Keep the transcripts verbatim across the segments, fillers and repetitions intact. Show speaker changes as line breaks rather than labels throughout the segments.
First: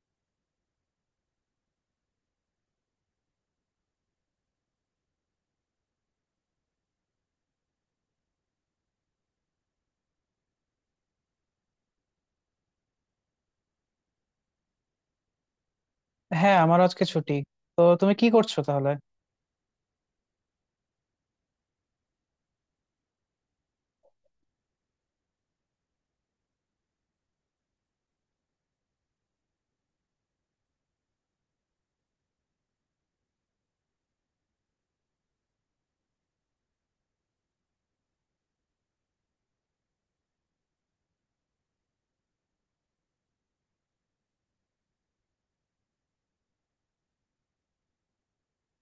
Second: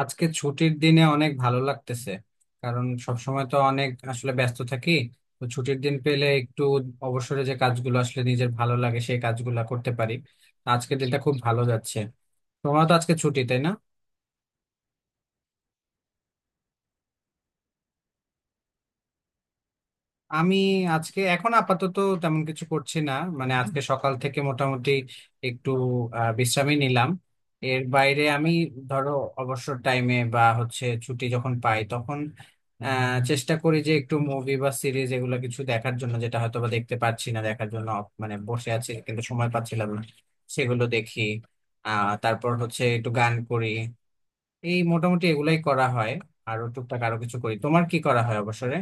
আজকে ছুটির দিনে অনেক ভালো লাগতেছে। কারণ সবসময় তো অনেক আসলে ব্যস্ত থাকি। তো ছুটির দিন পেলে একটু অবসরে যে কাজগুলো আসলে নিজের ভালো লাগে সেই কাজগুলো করতে পারি। আজকের দিনটা খুব ভালো যাচ্ছে। তোমার তো আজকে ছুটি, তাই না?
হ্যাঁ, আমার আজকে ছুটি। তো তুমি কি করছো তাহলে?
আমি আজকে এখন আপাতত তেমন কিছু করছি না। মানে আজকে সকাল থেকে মোটামুটি একটু আহ, বিশ্রামই নিলাম। এর বাইরে আমি ধরো অবসর টাইমে বা হচ্ছে ছুটি যখন পাই তখন আহ, চেষ্টা করি যে একটু মুভি বা সিরিজ এগুলো কিছু দেখার জন্য, যেটা হয়তো বা দেখতে পাচ্ছি না, দেখার জন্য। মানে বসে আছি কিন্তু সময় পাচ্ছিলাম না, সেগুলো দেখি। আহ তারপর হচ্ছে একটু গান করি। এই মোটামুটি এগুলাই করা হয়। আরো টুকটাক আরো কিছু করি। তোমার কি করা হয় অবসরে?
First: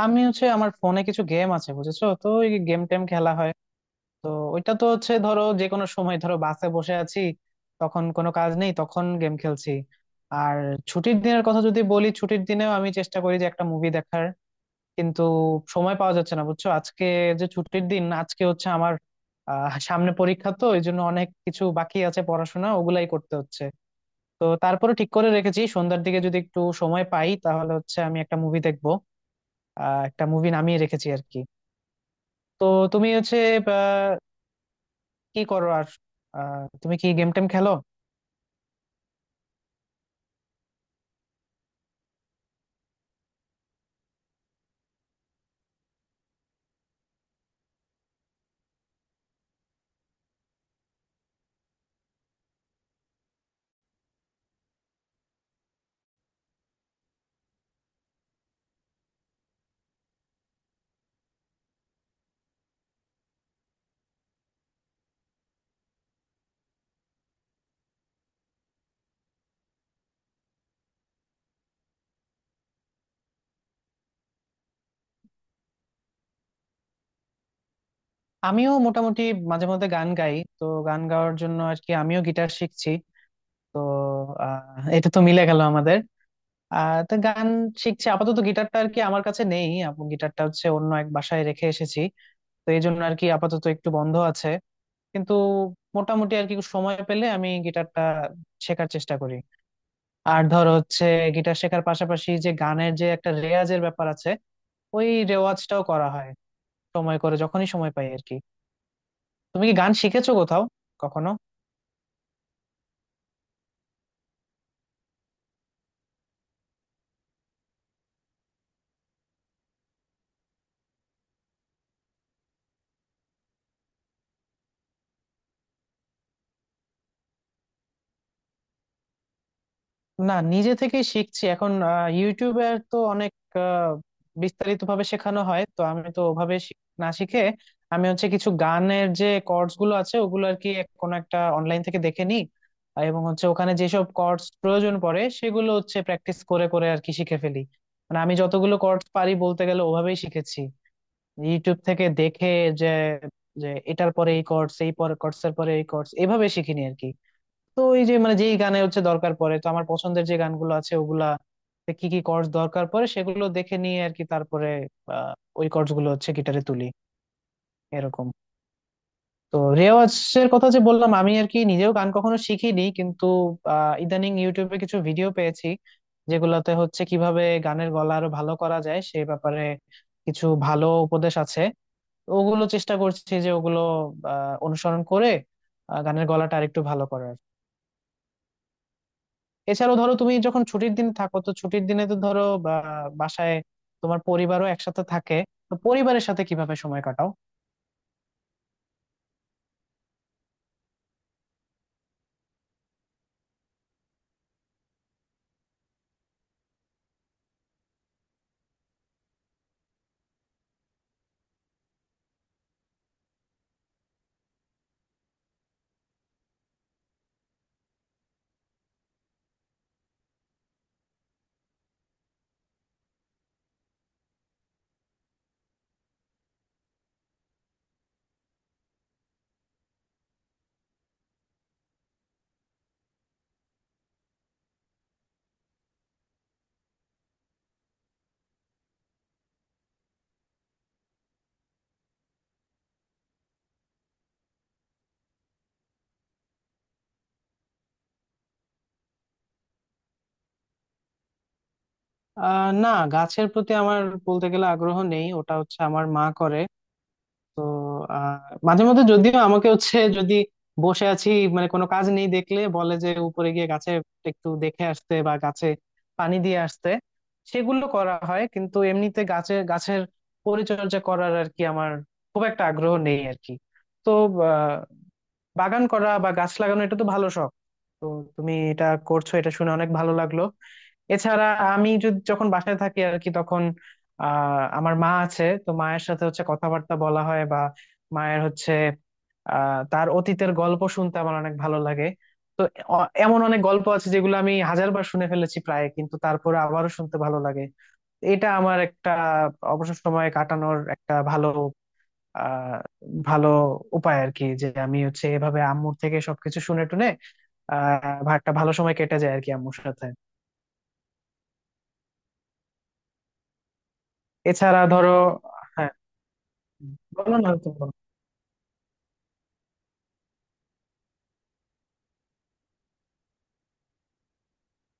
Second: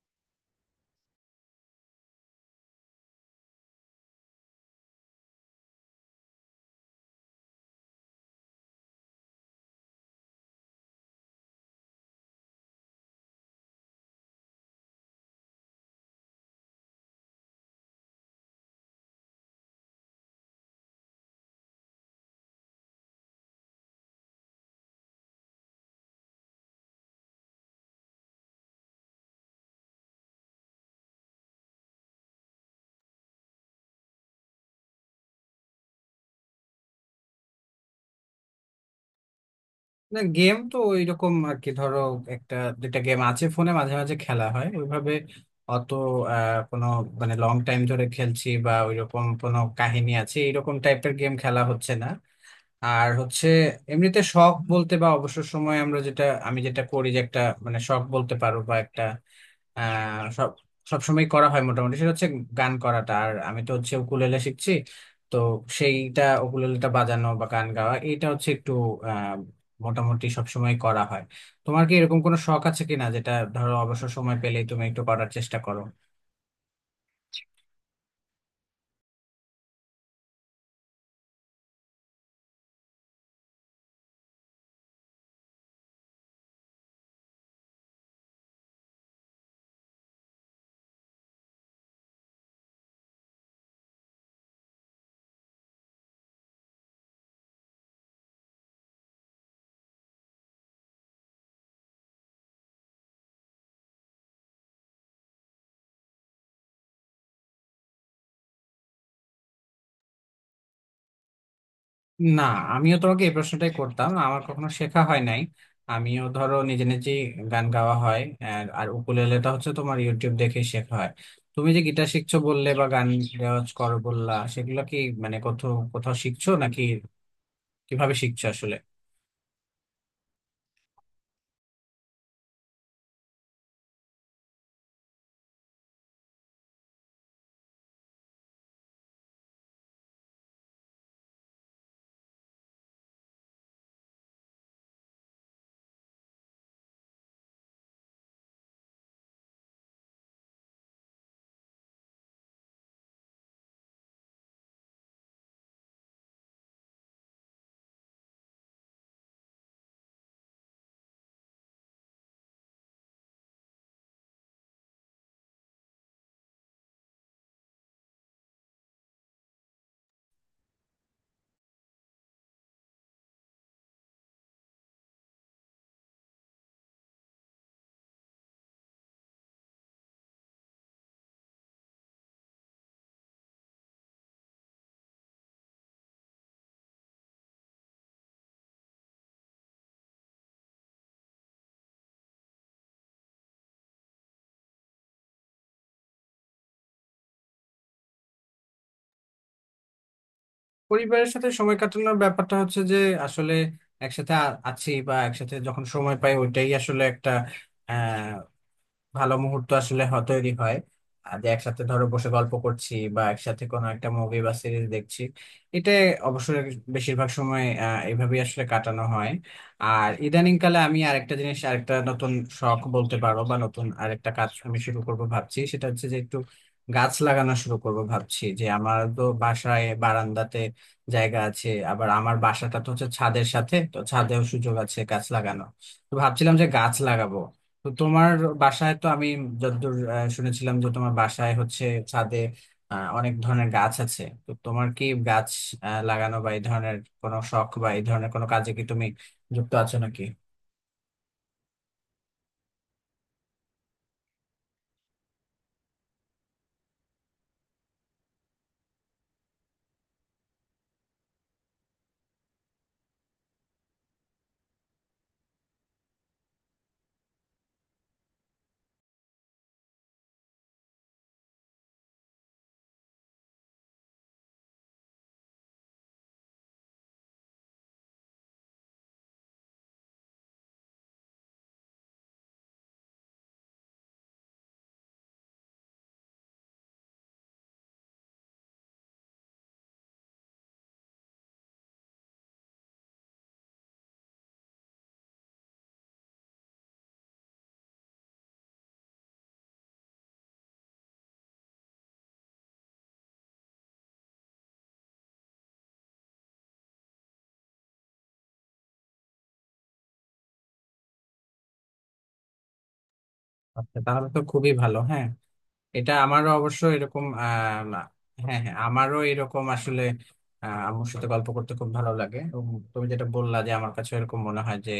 আমি হচ্ছে আমার ফোনে কিছু গেম আছে, বুঝেছো? তো ওই গেম টেম খেলা হয়। তো ওইটা তো হচ্ছে, ধরো যে কোনো সময়, ধরো বাসে বসে আছি, তখন কোনো কাজ নেই, তখন গেম খেলছি। আর ছুটির দিনের কথা যদি বলি, ছুটির দিনেও আমি চেষ্টা করি যে একটা মুভি দেখার, কিন্তু সময় পাওয়া যাচ্ছে না, বুঝছো? আজকে যে ছুটির দিন, আজকে হচ্ছে আমার আহ সামনে পরীক্ষা, তো এই জন্য অনেক কিছু বাকি আছে পড়াশোনা, ওগুলাই করতে হচ্ছে। তো তারপরে ঠিক করে রেখেছি সন্ধ্যার দিকে যদি একটু সময় পাই তাহলে হচ্ছে আমি একটা মুভি দেখবো। আহ একটা মুভি নামিয়ে রেখেছি আর কি। তো তুমি হচ্ছে আহ, কি করো আর? আহ, তুমি কি গেম টেম খেলো?
না, গেম তো ওইরকম আর কি, ধরো একটা দুইটা গেম আছে ফোনে, মাঝে মাঝে খেলা হয় ওইভাবে। অত আহ, কোনো মানে লং টাইম ধরে খেলছি বা ওইরকম কোনো কাহিনী আছে এইরকম টাইপের গেম খেলা হচ্ছে না। আর হচ্ছে এমনিতে শখ বলতে বা অবসর সময় আমরা যেটা আমি যেটা করি যে একটা মানে শখ বলতে পারো বা একটা আহ সব সবসময় করা হয় মোটামুটি, সেটা হচ্ছে গান করাটা। আর আমি তো হচ্ছে উকুলেলে শিখছি। তো সেইটা উকুলেলেটা বাজানো বা গান গাওয়া, এটা হচ্ছে একটু আহ মোটামুটি সবসময় করা হয়। তোমার কি এরকম কোনো শখ আছে কিনা, যেটা ধরো অবসর সময় পেলেই তুমি একটু করার চেষ্টা করো?
আমিও মোটামুটি মাঝে মধ্যে গান গাই, তো গান গাওয়ার জন্য আর কি আমিও গিটার শিখছি। তো আহ, এটা তো মিলে গেল আমাদের। আহ তো গান শিখছি আপাতত। গিটারটা আর কি আমার কাছে নেই, আপ- গিটারটা হচ্ছে অন্য এক বাসায় রেখে এসেছি। তো এই জন্য আর কি আপাতত একটু বন্ধ আছে। কিন্তু মোটামুটি আর কি সময় পেলে আমি গিটারটা শেখার চেষ্টা করি। আর ধর হচ্ছে গিটার শেখার পাশাপাশি যে গানের যে একটা রেওয়াজের ব্যাপার আছে, ওই রেওয়াজটাও করা হয় সময় করে, যখনই সময় পাই আর কি। তুমি কি গান শিখেছো কোথাও কখনো?
না, আমিও তোমাকে এই প্রশ্নটাই করতাম। আমার কখনো শেখা হয় নাই। আমিও ধরো নিজে নিজে গান গাওয়া হয়। আর আর উকুলেলেটা হচ্ছে তোমার ইউটিউব দেখে শেখা হয়। তুমি যে গিটার শিখছো বললে বা গান রেওয়াজ করো বললা, সেগুলো কি মানে কোথাও কোথাও শিখছো নাকি কিভাবে শিখছো আসলে?
না, নিজে থেকেই শিখছি এখন। আহ, ইউটিউবে আর তো অনেক বিস্তারিত ভাবে শেখানো হয়, তো আমি তো ওভাবে শি- না শিখে, আমি হচ্ছে কিছু গানের যে কর্ডস গুলো আছে ওগুলো আর কি এক- কোনো একটা অনলাইন থেকে দেখে নিই। আর এবং হচ্ছে ওখানে যেসব কর্ডস প্রয়োজন পড়ে সেগুলো হচ্ছে প্র্যাকটিস করে করে আর কি শিখে ফেলি। মানে আমি যতগুলো কর্ডস পারি, বলতে গেলে ওভাবেই শিখেছি, ইউটিউব থেকে দেখে। যে যে এটার পরে এই কর্ডস, এই পরে কর্ডস, এর পরে এই কর্ডস, এভাবে শিখিনি আর কি। তো এই যে, মানে যেই গানে হচ্ছে দরকার পড়ে, তো আমার পছন্দের যে গানগুলো আছে ওগুলা তে কি কি কর্ডস দরকার পড়ে সেগুলো দেখে নিয়ে আর কি তারপরে আহ, ওই কর্ডস গুলো হচ্ছে গিটারে তুলি, এরকম। তো রেওয়াজের কথা যে বললাম, আমি আর কি নিজেও গান কখনো শিখিনি, কিন্তু আহ, ইদানিং ইউটিউবে কিছু ভিডিও পেয়েছি যেগুলোতে হচ্ছে কিভাবে গানের গলা আরো ভালো করা যায় সে ব্যাপারে কিছু ভালো উপদেশ আছে। তো ওগুলো চেষ্টা করছি যে ওগুলো আহ অনুসরণ করে আহ, গানের গলাটা আরেকটু ভালো করার। এছাড়াও ধরো তুমি যখন ছুটির দিনে থাকো, তো ছুটির দিনে তো ধরো বা বাসায় তোমার পরিবারও একসাথে থাকে, তো পরিবারের সাথে কিভাবে সময় কাটাও?
পরিবারের সাথে সময় কাটানোর ব্যাপারটা হচ্ছে যে আসলে একসাথে আ- আছি বা একসাথে যখন সময় পাই, ওইটাই আসলে একটা ভালো মুহূর্ত আসলে হ- তৈরি হয়। আর যে একসাথে ধরো বসে গল্প করছি বা একসাথে কোনো একটা মুভি বা সিরিজ দেখছি, এটা অবশ্যই বেশিরভাগ সময় আহ, এভাবেই আসলে কাটানো হয়। আর ইদানিং কালে আমি আরেকটা জিনিস, আরেকটা নতুন শখ বলতে পারো বা নতুন আরেকটা কাজ আমি শুরু করব ভাবছি। সেটা হচ্ছে যে একটু গাছ লাগানো শুরু করব ভাবছি, যে আমার তো বাসায় বারান্দাতে জায়গা আছে, আবার আমার বাসাটা তো হচ্ছে ছাদের সাথে, তো ছাদেও সুযোগ আছে গাছ লাগানো। তো ভাবছিলাম যে গাছ লাগাবো। তো তোমার বাসায় তো আমি যতদূর আহ, শুনেছিলাম, যে তোমার বাসায় হচ্ছে ছাদে আহ, অনেক ধরনের গাছ আছে। তো তোমার কি গাছ আহ, লাগানো বা এই ধরনের কোনো শখ বা এই ধরনের কোনো কাজে কি তুমি যুক্ত আছো নাকি?
আহ না, গাছের প্রতি আমার বলতে গেলে আগ্রহ নেই, ওটা হচ্ছে আমার মা করে। তো আহ মাঝে মধ্যে যদিও আমাকে হচ্ছে, যদি বসে আছি, মানে কোনো কাজ নেই দেখলে বলে যে উপরে গিয়ে গাছে একটু দেখে আসতে বা গাছে পানি দিয়ে আসতে, সেগুলো করা হয়। কিন্তু এমনিতে গাছে, গাছের পরিচর্যা করার আর কি আমার খুব একটা আগ্রহ নেই আর কি। তো বাগান করা বা গাছ লাগানো এটা তো ভালো শখ, তো তুমি এটা করছো এটা শুনে অনেক ভালো লাগলো। এছাড়া আমি যদি, যখন বাসায় থাকি আর কি, তখন আহ আমার মা আছে, তো মায়ের সাথে হচ্ছে কথাবার্তা বলা হয় বা মায়ের হচ্ছে আহ তার অতীতের গল্প শুনতে আমার অনেক ভালো লাগে। তো অ- এমন অনেক গল্প আছে যেগুলো আমি হাজারবার শুনে ফেলেছি প্রায়, কিন্তু তারপরে আবারও শুনতে ভালো লাগে। এটা আমার একটা অবসর সময় কাটানোর একটা ভালো আহ ভালো উপায় আর কি, যে আমি হচ্ছে এভাবে আম্মুর থেকে সবকিছু শুনে টুনে আহ ভা- একটা ভালো সময় কেটে যায় আর কি আম্মুর সাথে।
আচ্ছা, তাহলে তো খুবই
এছাড়া
ভালো।
ধরো,
হ্যাঁ।
হ্যাঁ,
এটা আমারও অবশ্য এরকম।
বলো না, তুমি বলো।
আহ হ্যাঁ, হ্যাঁ, আমারও এরকম আসলে আহ, আম্মুর সাথে গল্প করতে খুব ভালো লাগে। এবং তুমি যেটা বললা, যে আমার কাছে এরকম মনে হয় যে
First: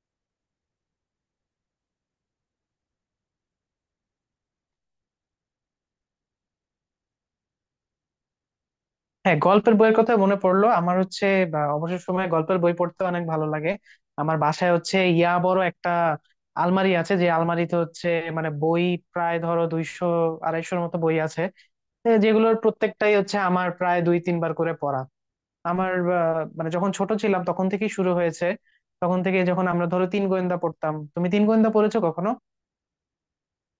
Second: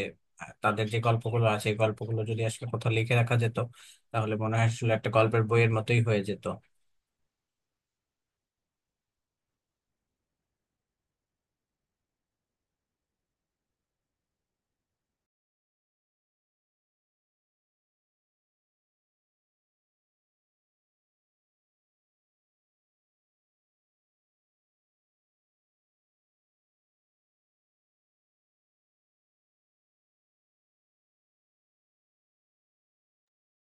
আহ, তাদের যে গল্পগুলো আছে, এই গল্পগুলো যদি আসলে কোথাও লিখে রাখা যেত, তাহলে মনে হয় আসলে একটা গল্পের বইয়ের মতোই হয়ে যেত।
হ্যাঁ, গল্পের বইয়ের কথা মনে পড়লো আমার হচ্ছে বা, অবসর সময়ে গল্পের বই পড়তে অনেক ভালো লাগে। আমার বাসায় হচ্ছে ইয়া বড় একটা আলমারি আছে, যে আলমারিতে হচ্ছে, মানে, বই প্রায় ধরো দুইশো আড়াইশোর মতো বই আছে, এ, যেগুলোর প্রত্যেকটাই হচ্ছে আমার প্রায় দুই তিনবার করে পড়া। আমার আহ, মানে যখন ছোট ছিলাম তখন থেকেই শুরু হয়েছে। তখন থেকে, যখন আমরা ধরো তিন গোয়েন্দা পড়তাম। তুমি তিন গোয়েন্দা পড়েছো কখনো?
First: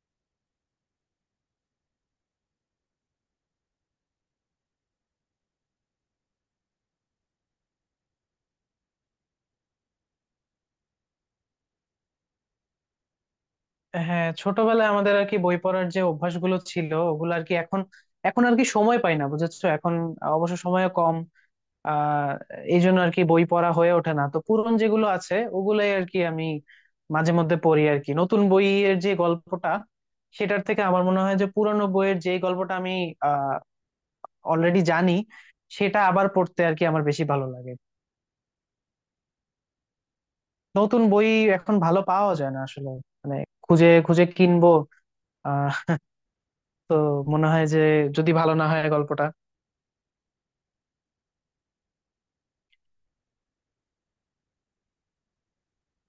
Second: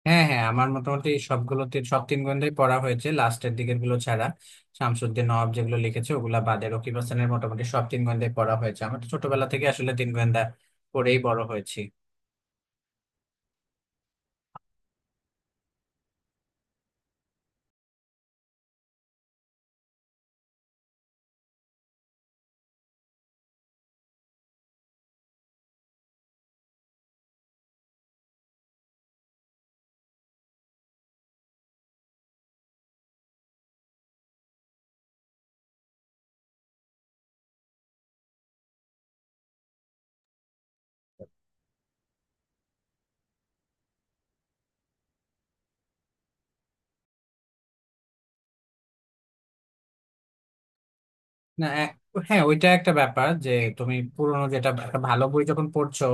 হ্যাঁ, হ্যাঁ, আমার মোটামুটি সবগুলোতে সব তিন গ্রন্থই পড়া হয়েছে, লাস্টের দিকের গুলো ছাড়া। শামসুদ্দিন নওয়াব যেগুলো লিখেছে ওগুলা বাদে রকিব হাসানের মোটামুটি সব তিন গ্রন্থই পড়া হয়েছে আমার। তো ছোটবেলা থেকে আসলে তিন গোয়েন্দা পড়েই বড় হয়েছি।
হ্যাঁ, ছোটবেলায় আমাদের আর কি বই পড়ার যে অভ্যাসগুলো ছিল ওগুলো আর কি এখন, এখন আর কি সময় পাই না, বুঝেছো? এখন অবশ্য সময় কম। আহ এই জন্য আর কি বই পড়া হয়ে ওঠে না। তো পুরনো যেগুলো আছে ওগুলাই আর কি আমি মাঝে মধ্যে পড়ি আর কি। নতুন বইয়ের যে গল্পটা, সেটার থেকে আমার মনে হয় যে পুরনো বইয়ের যে গল্পটা আমি আহ অলরেডি জানি, সেটা আবার পড়তে আর কি আমার বেশি ভালো লাগে। নতুন বই এখন ভালো পাওয়া যায় না আসলে, মানে, খুঁজে খুঁজে কিনবো, আহ তো মনে হয় যে যদি ভালো না হয় গল্পটা।
না, এক- হ্যাঁ, ওইটা একটা ব্যাপার যে তুমি পুরোনো যেটা একটা ভালো বই যখন পড়ছো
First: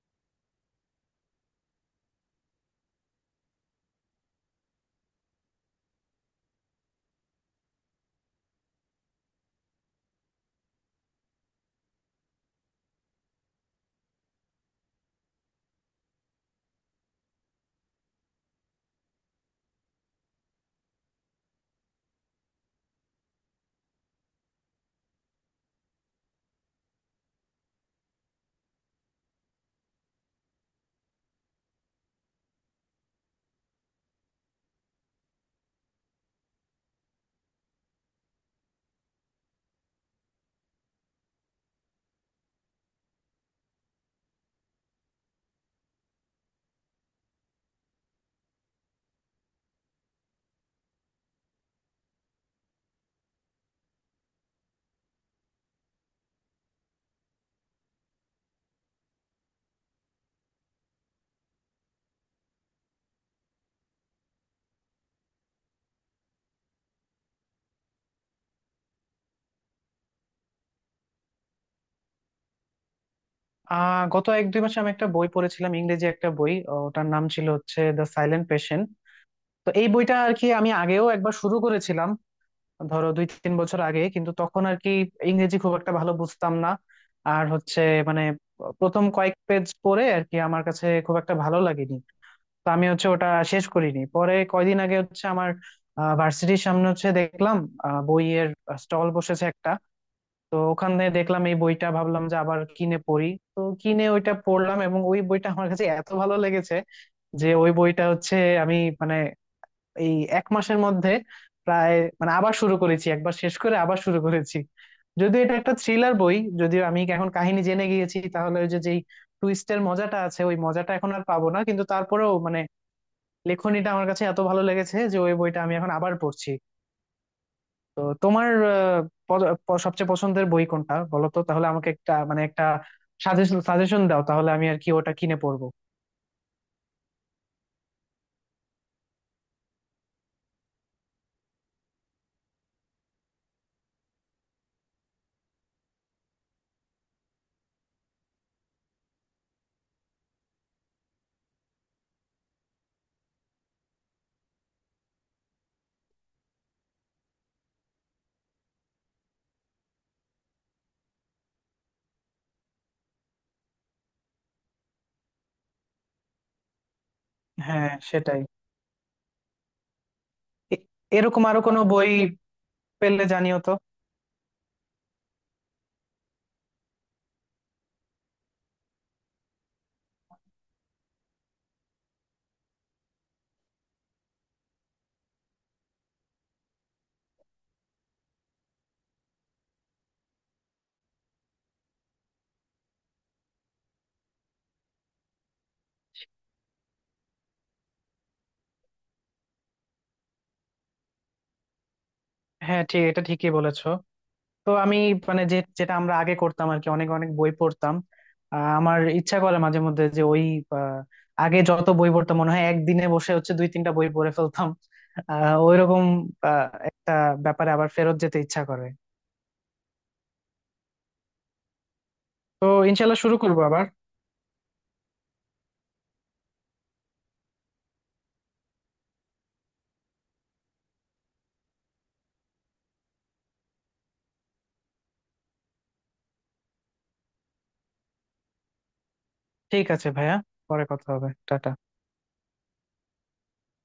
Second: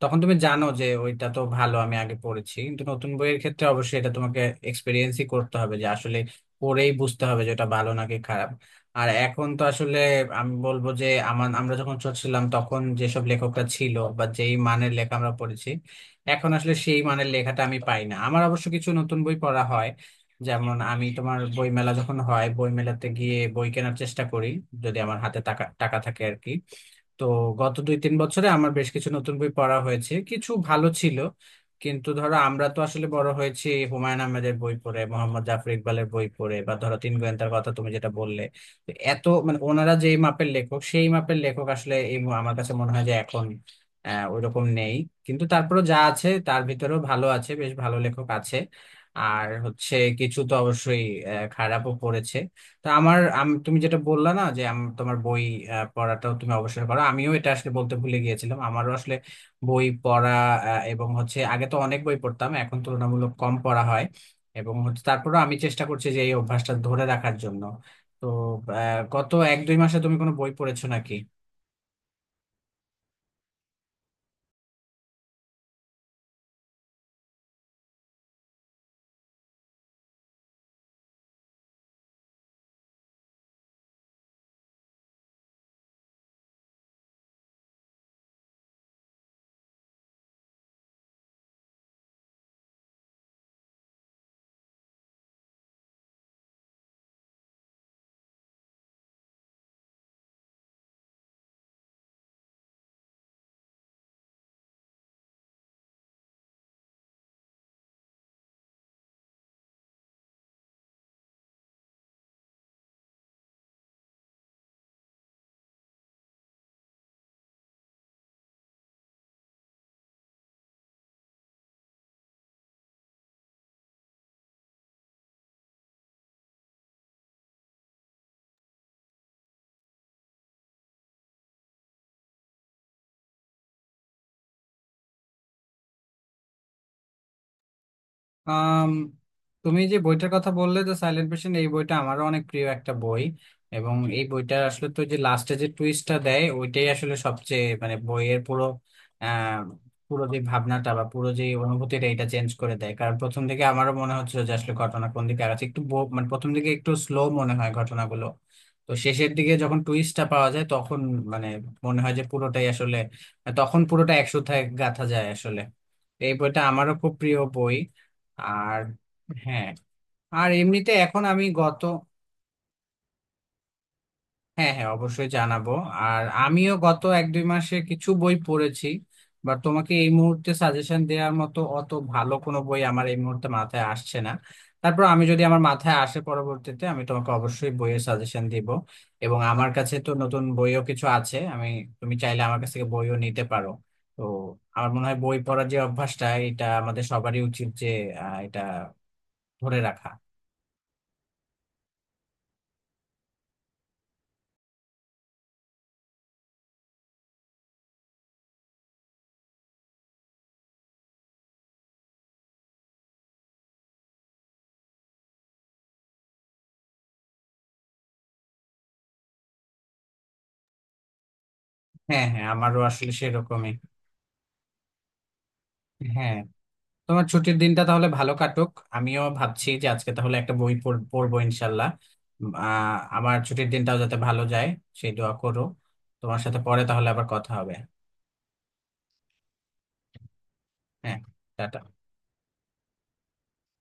তখন তুমি জানো যে ওইটা তো ভালো, আমি আগে পড়েছি। কিন্তু নতুন বইয়ের ক্ষেত্রে অবশ্যই এটা তোমাকে এক্সপিরিয়েন্সই করতে হবে, যে আসলে পড়েই বুঝতে হবে যে এটা ভালো নাকি খারাপ। আর এখন তো আসলে আমি বলবো যে আমার আমরা যখন ছোট ছিলাম তখন যেসব লেখকরা ছিল বা যেই মানের লেখা আমরা পড়েছি, এখন আসলে সেই মানের লেখাটা আমি পাই না। আমার অবশ্য কিছু নতুন বই পড়া হয়, যেমন আমি তোমার বই মেলা যখন হয় বই মেলাতে গিয়ে বই কেনার চেষ্টা করি, যদি আমার হাতে টাকা টাকা থাকে আর কি। তো গত দুই তিন বছরে আমার বেশ কিছু নতুন বই পড়া হয়েছে, কিছু ভালো ছিল। কিন্তু ধরো আমরা তো আসলে বড় হয়েছি হুমায়ুন আহমেদের বই পড়ে, মোহাম্মদ জাফর ইকবালের বই পড়ে বা ধরো তিন গোয়েন্দার কথা তুমি যেটা বললে। তো এত মানে ওনারা যেই মাপের লেখক সেই মাপের লেখক আসলে, এই মু- আমার কাছে মনে হয় যে এখন আহ ওইরকম নেই। কিন্তু তারপরে যা আছে তার ভিতরেও ভালো আছে, বেশ ভালো লেখক আছে। আর হচ্ছে কিছু তো অবশ্যই আহ, খারাপও পড়েছে। তা আমার আম- তুমি যেটা বললা না যে আম- তোমার বই আহ, পড়াটাও তুমি অবশ্যই করো। আমিও এটা আসলে বলতে ভুলে গিয়েছিলাম। আমারও আসলে বই পড়া, আহ, এবং হচ্ছে আগে তো অনেক বই পড়তাম, এখন তুলনামূলক কম পড়া হয়। এবং হচ্ছে তারপরেও আমি চেষ্টা করছি যে এই অভ্যাসটা ধরে রাখার জন্য। তো আহ, গত এক দুই মাসে তুমি কোনো বই পড়েছো নাকি?
আহ গত এক দুই মাসে আমি একটা বই পড়েছিলাম, ইংরেজি একটা বই। ওটার নাম ছিল হচ্ছে দ্য সাইলেন্ট পেশেন্ট। তো এই বইটা আর কি আমি আগেও একবার শুরু করেছিলাম, ধরো দুই তিন বছর আগে, কিন্তু তখন আর কি ইংরেজি খুব একটা ভালো বুঝতাম না আর হচ্ছে, মানে, প্রথম কয়েক পেজ পড়ে আর কি আমার কাছে খুব একটা ভালো লাগেনি। তো আমি হচ্ছে ওটা শেষ করিনি। পরে কয়দিন আগে হচ্ছে আমার ভার্সিটির সামনে হচ্ছে দেখলাম আহ, বইয়ের স্টল বসেছে একটা। তো ওখান থেকে দেখলাম এই বইটা, ভাবলাম যে আবার কিনে পড়ি। তো কিনে ওইটা পড়লাম, এবং ওই বইটা আমার কাছে এত ভালো লেগেছে যে ওই বইটা হচ্ছে আমি, মানে, এই এক মাসের মধ্যে প্রায়, মানে, আবার শুরু করেছি, একবার শেষ করে আবার শুরু করেছি। যদিও এটা একটা থ্রিলার বই, যদিও আমি এখন কাহিনী জেনে গিয়েছি, তাহলে ওই যে যেই টুইস্টের মজাটা আছে ওই মজাটা এখন আর পাবো না, কিন্তু তারপরেও, মানে, লেখনীটা আমার কাছে এত ভালো লেগেছে যে ওই বইটা আমি এখন আবার পড়ছি। তো তোমার আহ, প- প- সবচেয়ে পছন্দের বই কোনটা? বলো তো তাহলে আমাকে, একটা, মানে, একটা সাজেশন সাজেশন দাও, তাহলে আমি আর কি ওটা কিনে পড়বো।
আম, তুমি যে বইটার কথা বললে, যে সাইলেন্ট পেশেন্ট, এই বইটা আমারও অনেক প্রিয় একটা বই। এবং এই বইটা আসলে তো যে লাস্টে যে টুইস্টটা দেয়, ওইটাই আসলে সবচেয়ে মানে বইয়ের পুরো আহ পুরো যে ভাবনাটা বা পুরো যে অনুভূতিটা এটা চেঞ্জ করে দেয়। কারণ প্রথম দিকে আমারও মনে হচ্ছিল যে আসলে ঘটনা কোন দিকে আগাচ্ছে, একটু বো- মানে প্রথম দিকে একটু স্লো মনে হয় ঘটনাগুলো। তো শেষের দিকে যখন টুইস্টটা পাওয়া যায়, তখন মানে মনে হয় যে পুরোটাই আসলে, তখন পুরোটা একসূত্রে গাঁথা যায় আসলে। তো এই বইটা আমারও খুব প্রিয় বই।
হ্যাঁ সেটাই।
আর, হ্যাঁ। আর
এ-
এমনিতে এখন
এরকম
আমি
আরো কোনো
গত।
বই পেলে জানিও তো।
হ্যাঁ, হ্যাঁ, অবশ্যই জানাবো। আর আমিও গত এক দুই মাসে কিছু বই পড়েছি, বা তোমাকে এই মুহূর্তে সাজেশন দেওয়ার মতো অত ভালো কোনো বই আমার এই মুহূর্তে মাথায় আসছে না। তারপর আমি যদি আমার মাথায় আসে পরবর্তীতে আমি তোমাকে অবশ্যই বইয়ের সাজেশন দিব। এবং আমার কাছে তো নতুন বইও কিছু আছে, আমি, তুমি চাইলে আমার কাছ থেকে বইও নিতে পারো। তো আমার মনে হয় বই পড়ার যে অভ্যাসটা এটা আমাদের সবারই উচিত যে আহ, এটা ধরে রাখা।
হ্যাঁ, ঠিক, এটা ঠিকই বলেছো। তো আমি, মানে, যে যেটা আমরা আগে করতাম আর কি, অনেক অনেক বই পড়তাম, আহ, আমার ইচ্ছা করে মাঝে মধ্যে যে ওই, আহ, আগে যত বই পড়তাম মনে হয় একদিনে বসে হচ্ছে দুই তিনটা বই পড়ে ফেলতাম। আহ ওইরকম আহ, একটা ব্যাপারে আবার ফেরত যেতে ইচ্ছা করে।
হ্যাঁ, হ্যাঁ,
তো
আমারও আসলে
ইনশাল্লাহ শুরু করবো
সেরকমই।
আবার।
হ্যাঁ। তোমার ছুটির দিনটা তাহলে ভালো কাটুক। আমিও ভাবছি যে আজকে তাহলে একটা বই পড়- পড়বো ইনশাল্লাহ। উম, আহ, আমার ছুটির দিনটাও যাতে ভালো যায় সেই দোয়া করো। তোমার সাথে পরে তাহলে আবার কথা হবে।
ঠিক আছে ভাইয়া, পরে কথা
হ্যাঁ,
হবে, টাটা।
টাটা।